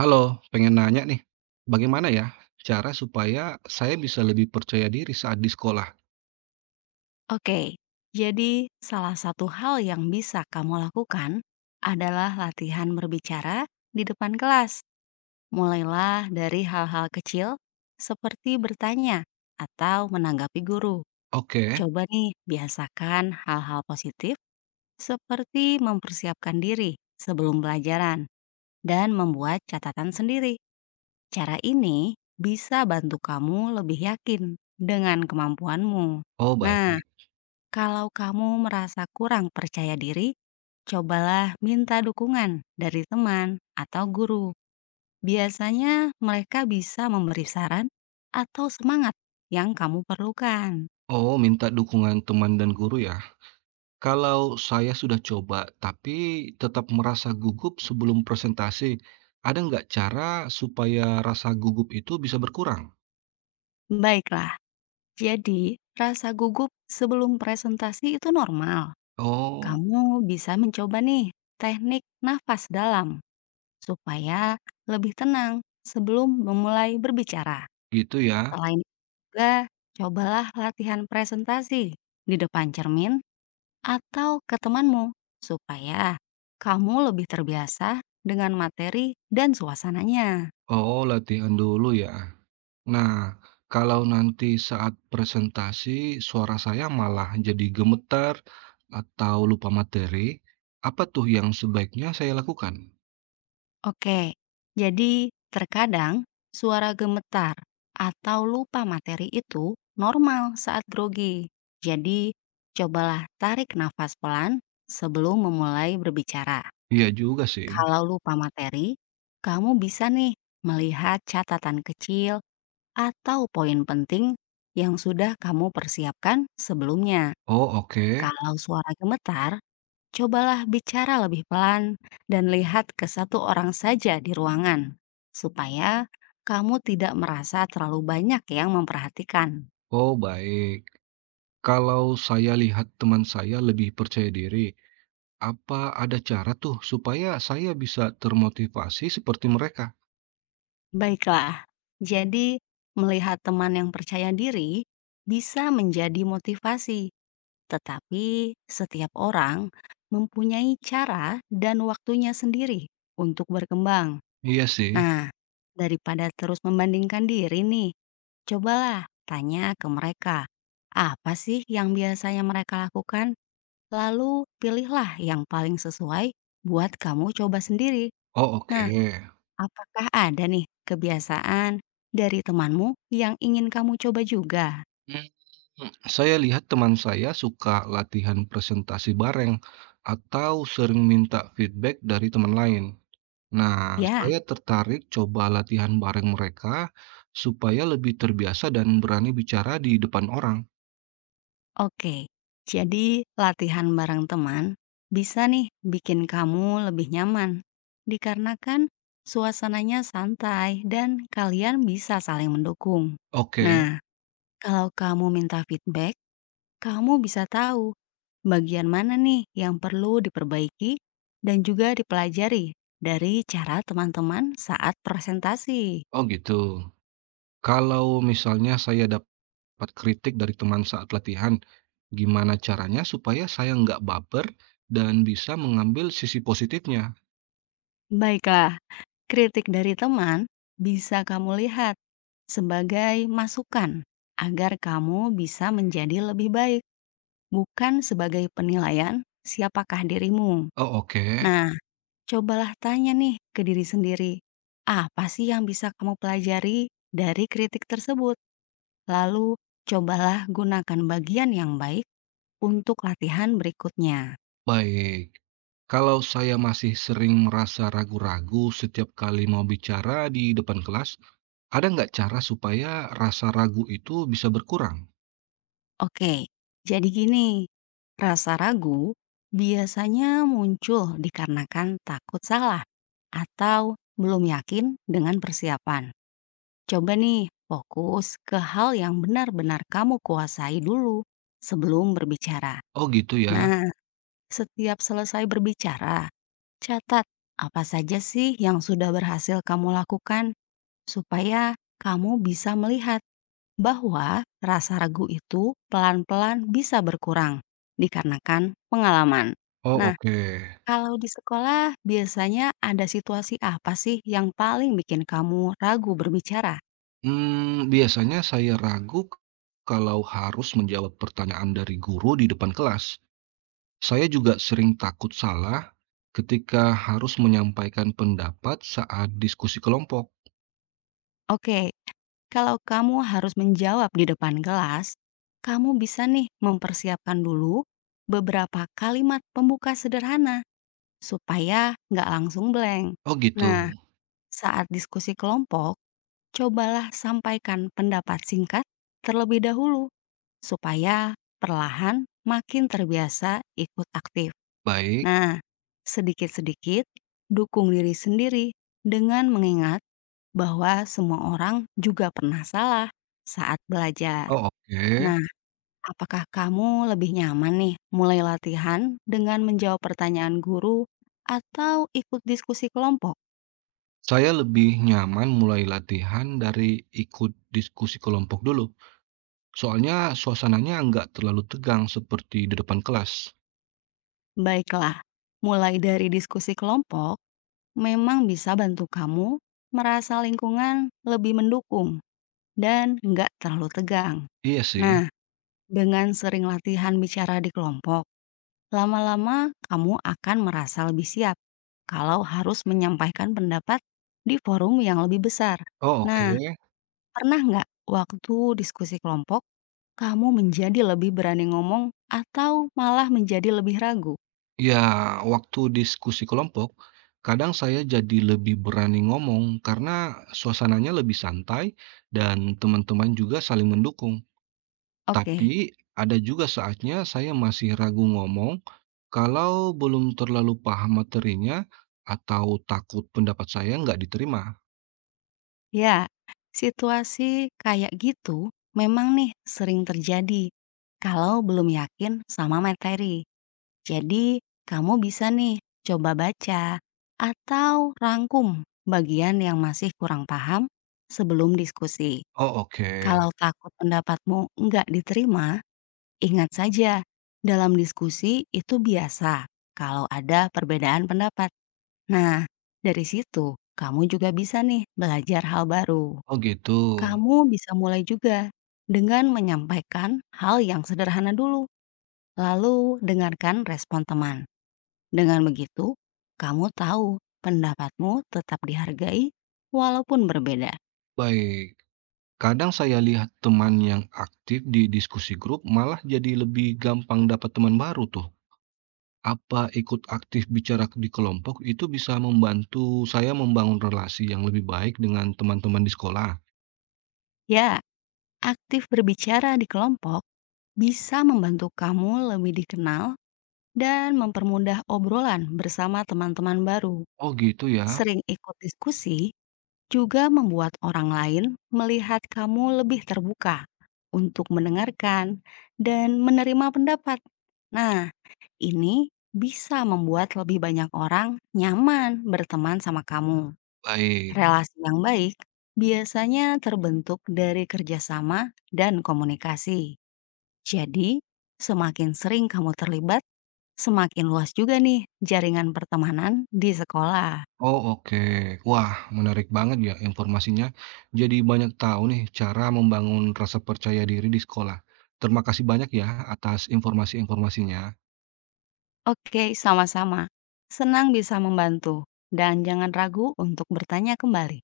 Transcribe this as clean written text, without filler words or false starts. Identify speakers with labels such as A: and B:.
A: Halo, pengen nanya nih, bagaimana ya cara supaya saya bisa lebih percaya diri saat di sekolah?
B: Oke, jadi salah satu hal yang bisa kamu lakukan adalah latihan berbicara di depan kelas. Mulailah dari hal-hal kecil seperti bertanya atau menanggapi guru.
A: Oke,
B: Coba nih, biasakan hal-hal positif seperti mempersiapkan diri sebelum pelajaran dan membuat catatan sendiri. Cara ini bisa bantu kamu lebih yakin dengan kemampuanmu.
A: oh baik.
B: Nah, kalau kamu merasa kurang percaya diri, cobalah minta dukungan dari teman atau guru. Biasanya mereka bisa memberi saran atau semangat yang kamu perlukan.
A: Oh, minta dukungan teman dan guru ya. Kalau saya sudah coba tapi tetap merasa gugup sebelum presentasi, ada nggak cara supaya rasa gugup itu bisa berkurang?
B: Baiklah, jadi rasa gugup sebelum presentasi itu normal.
A: Oh,
B: Kamu bisa mencoba nih teknik nafas dalam supaya lebih tenang sebelum memulai berbicara.
A: gitu ya.
B: Selain itu juga, cobalah latihan presentasi di depan cermin atau ke temanmu, supaya kamu lebih terbiasa dengan materi dan suasananya.
A: Oh, latihan dulu ya. Nah, kalau nanti saat presentasi suara saya malah jadi gemetar atau lupa materi, apa tuh yang sebaiknya saya lakukan?
B: Oke, jadi terkadang suara gemetar atau lupa materi itu normal saat grogi. Jadi, cobalah tarik nafas pelan sebelum memulai berbicara.
A: Iya juga sih.
B: Kalau lupa materi, kamu bisa nih melihat catatan kecil atau poin penting yang sudah kamu persiapkan sebelumnya.
A: Oh, oke.
B: Kalau suara gemetar, cobalah bicara lebih pelan dan lihat ke satu orang saja di ruangan, supaya kamu tidak merasa terlalu banyak yang memperhatikan.
A: Oh, baik. Kalau saya lihat teman saya lebih percaya diri, apa ada cara tuh supaya saya bisa termotivasi seperti mereka?
B: Baiklah, jadi melihat teman yang percaya diri bisa menjadi motivasi, tetapi setiap orang mempunyai cara dan waktunya sendiri untuk berkembang.
A: Iya sih.
B: Nah, daripada terus membandingkan diri nih, cobalah tanya ke mereka, apa sih yang biasanya mereka lakukan? Lalu pilihlah yang paling sesuai buat kamu coba sendiri.
A: Oh,
B: Nah,
A: oke.
B: apakah ada nih kebiasaan dari temanmu yang ingin kamu coba juga?
A: Hmm, Hmm, Saya lihat teman saya suka latihan presentasi bareng atau sering minta feedback dari teman lain. Nah,
B: Ya.
A: saya tertarik coba latihan bareng mereka supaya lebih terbiasa dan berani bicara di depan orang.
B: Oke, jadi latihan bareng teman bisa nih bikin kamu lebih nyaman, dikarenakan suasananya santai dan kalian bisa saling mendukung.
A: Oke,
B: Nah, kalau kamu minta feedback, kamu bisa tahu bagian mana nih yang perlu diperbaiki dan juga dipelajari dari cara teman-teman saat presentasi.
A: oh gitu. Kalau misalnya saya dapat kritik dari teman saat latihan, gimana caranya supaya saya nggak baper dan bisa mengambil sisi positifnya?
B: Baiklah, kritik dari teman bisa kamu lihat sebagai masukan agar kamu bisa menjadi lebih baik, bukan sebagai penilaian siapakah dirimu.
A: Oh oke,
B: Nah, cobalah tanya nih ke diri sendiri, apa sih yang bisa kamu pelajari dari kritik tersebut? Lalu, cobalah gunakan bagian yang baik untuk latihan berikutnya.
A: baik. Kalau saya masih sering merasa ragu-ragu setiap kali mau bicara di depan kelas, ada nggak cara supaya rasa ragu itu bisa berkurang?
B: Oke, jadi gini, rasa ragu biasanya muncul dikarenakan takut salah atau belum yakin dengan persiapan. Coba nih, fokus ke hal yang benar-benar kamu kuasai dulu sebelum berbicara.
A: Oh gitu ya.
B: Nah, setiap selesai berbicara, catat apa saja sih yang sudah berhasil kamu lakukan supaya kamu bisa melihat bahwa rasa ragu itu pelan-pelan bisa berkurang dikarenakan pengalaman.
A: Oh
B: Nah,
A: oke.
B: kalau di sekolah biasanya ada situasi apa sih yang paling bikin kamu ragu berbicara?
A: Hmm, biasanya saya kalau harus menjawab pertanyaan dari guru di depan kelas. Saya juga sering takut salah ketika harus menyampaikan pendapat saat diskusi kelompok.
B: Oke, kalau kamu harus menjawab di depan kelas, kamu bisa nih mempersiapkan dulu beberapa kalimat pembuka sederhana supaya nggak langsung blank.
A: Oh gitu.
B: Nah, saat diskusi kelompok, cobalah sampaikan pendapat singkat terlebih dahulu supaya perlahan makin terbiasa ikut aktif.
A: Baik.
B: Nah, sedikit-sedikit dukung diri sendiri dengan mengingat bahwa semua orang juga pernah salah saat belajar.
A: Oh oke.
B: Nah, apakah kamu lebih nyaman nih mulai latihan dengan menjawab pertanyaan guru atau ikut diskusi kelompok?
A: Saya lebih nyaman mulai latihan dari ikut diskusi kelompok dulu. Soalnya suasananya nggak terlalu tegang seperti di depan kelas.
B: Baiklah, mulai dari diskusi kelompok memang bisa bantu kamu merasa lingkungan lebih mendukung dan nggak terlalu tegang.
A: Iya sih.
B: Nah, dengan sering latihan bicara di kelompok, lama-lama kamu akan merasa lebih siap kalau harus menyampaikan pendapat di forum yang lebih besar.
A: Oh
B: Nah,
A: oke.
B: pernah nggak waktu diskusi kelompok kamu menjadi lebih berani ngomong atau malah menjadi lebih ragu?
A: Ya, waktu diskusi kelompok, kadang saya jadi lebih berani ngomong karena suasananya lebih santai dan teman-teman juga saling mendukung.
B: Oke.
A: Tapi ada juga saatnya saya masih ragu ngomong kalau belum terlalu paham materinya atau takut pendapat saya nggak diterima.
B: Ya, situasi kayak gitu memang nih sering terjadi kalau belum yakin sama materi. Jadi, kamu bisa nih coba baca atau rangkum bagian yang masih kurang paham sebelum diskusi.
A: Oh
B: Kalau
A: oke,
B: takut pendapatmu nggak diterima, ingat saja, dalam diskusi itu biasa kalau ada perbedaan pendapat. Nah, dari situ kamu juga bisa nih belajar hal baru.
A: oh gitu.
B: Kamu bisa mulai juga dengan menyampaikan hal yang sederhana dulu, lalu dengarkan respon teman. Dengan begitu, kamu tahu pendapatmu tetap dihargai walaupun berbeda.
A: Baik, kadang saya lihat teman yang aktif di diskusi grup malah jadi lebih gampang dapat teman baru tuh. Apa ikut aktif bicara di kelompok itu bisa membantu saya membangun relasi yang lebih baik dengan teman-teman di sekolah?
B: Ya, aktif berbicara di kelompok bisa membantu kamu lebih dikenal dan mempermudah obrolan bersama teman-teman baru.
A: Oh gitu ya,
B: Sering ikut diskusi juga membuat orang lain melihat kamu lebih terbuka untuk mendengarkan dan menerima pendapat. Nah, ini bisa membuat lebih banyak orang nyaman berteman sama kamu. Hmm.
A: baik.
B: Relasi yang baik biasanya terbentuk dari kerjasama dan komunikasi. Jadi, semakin sering kamu terlibat, semakin luas juga nih jaringan pertemanan di sekolah.
A: Oh, oke. Wah, menarik banget ya informasinya. Jadi banyak tahu nih cara membangun rasa percaya diri di sekolah. Terima kasih banyak ya atas informasi-informasinya.
B: Oke, sama-sama. Senang bisa membantu, dan jangan ragu untuk bertanya kembali.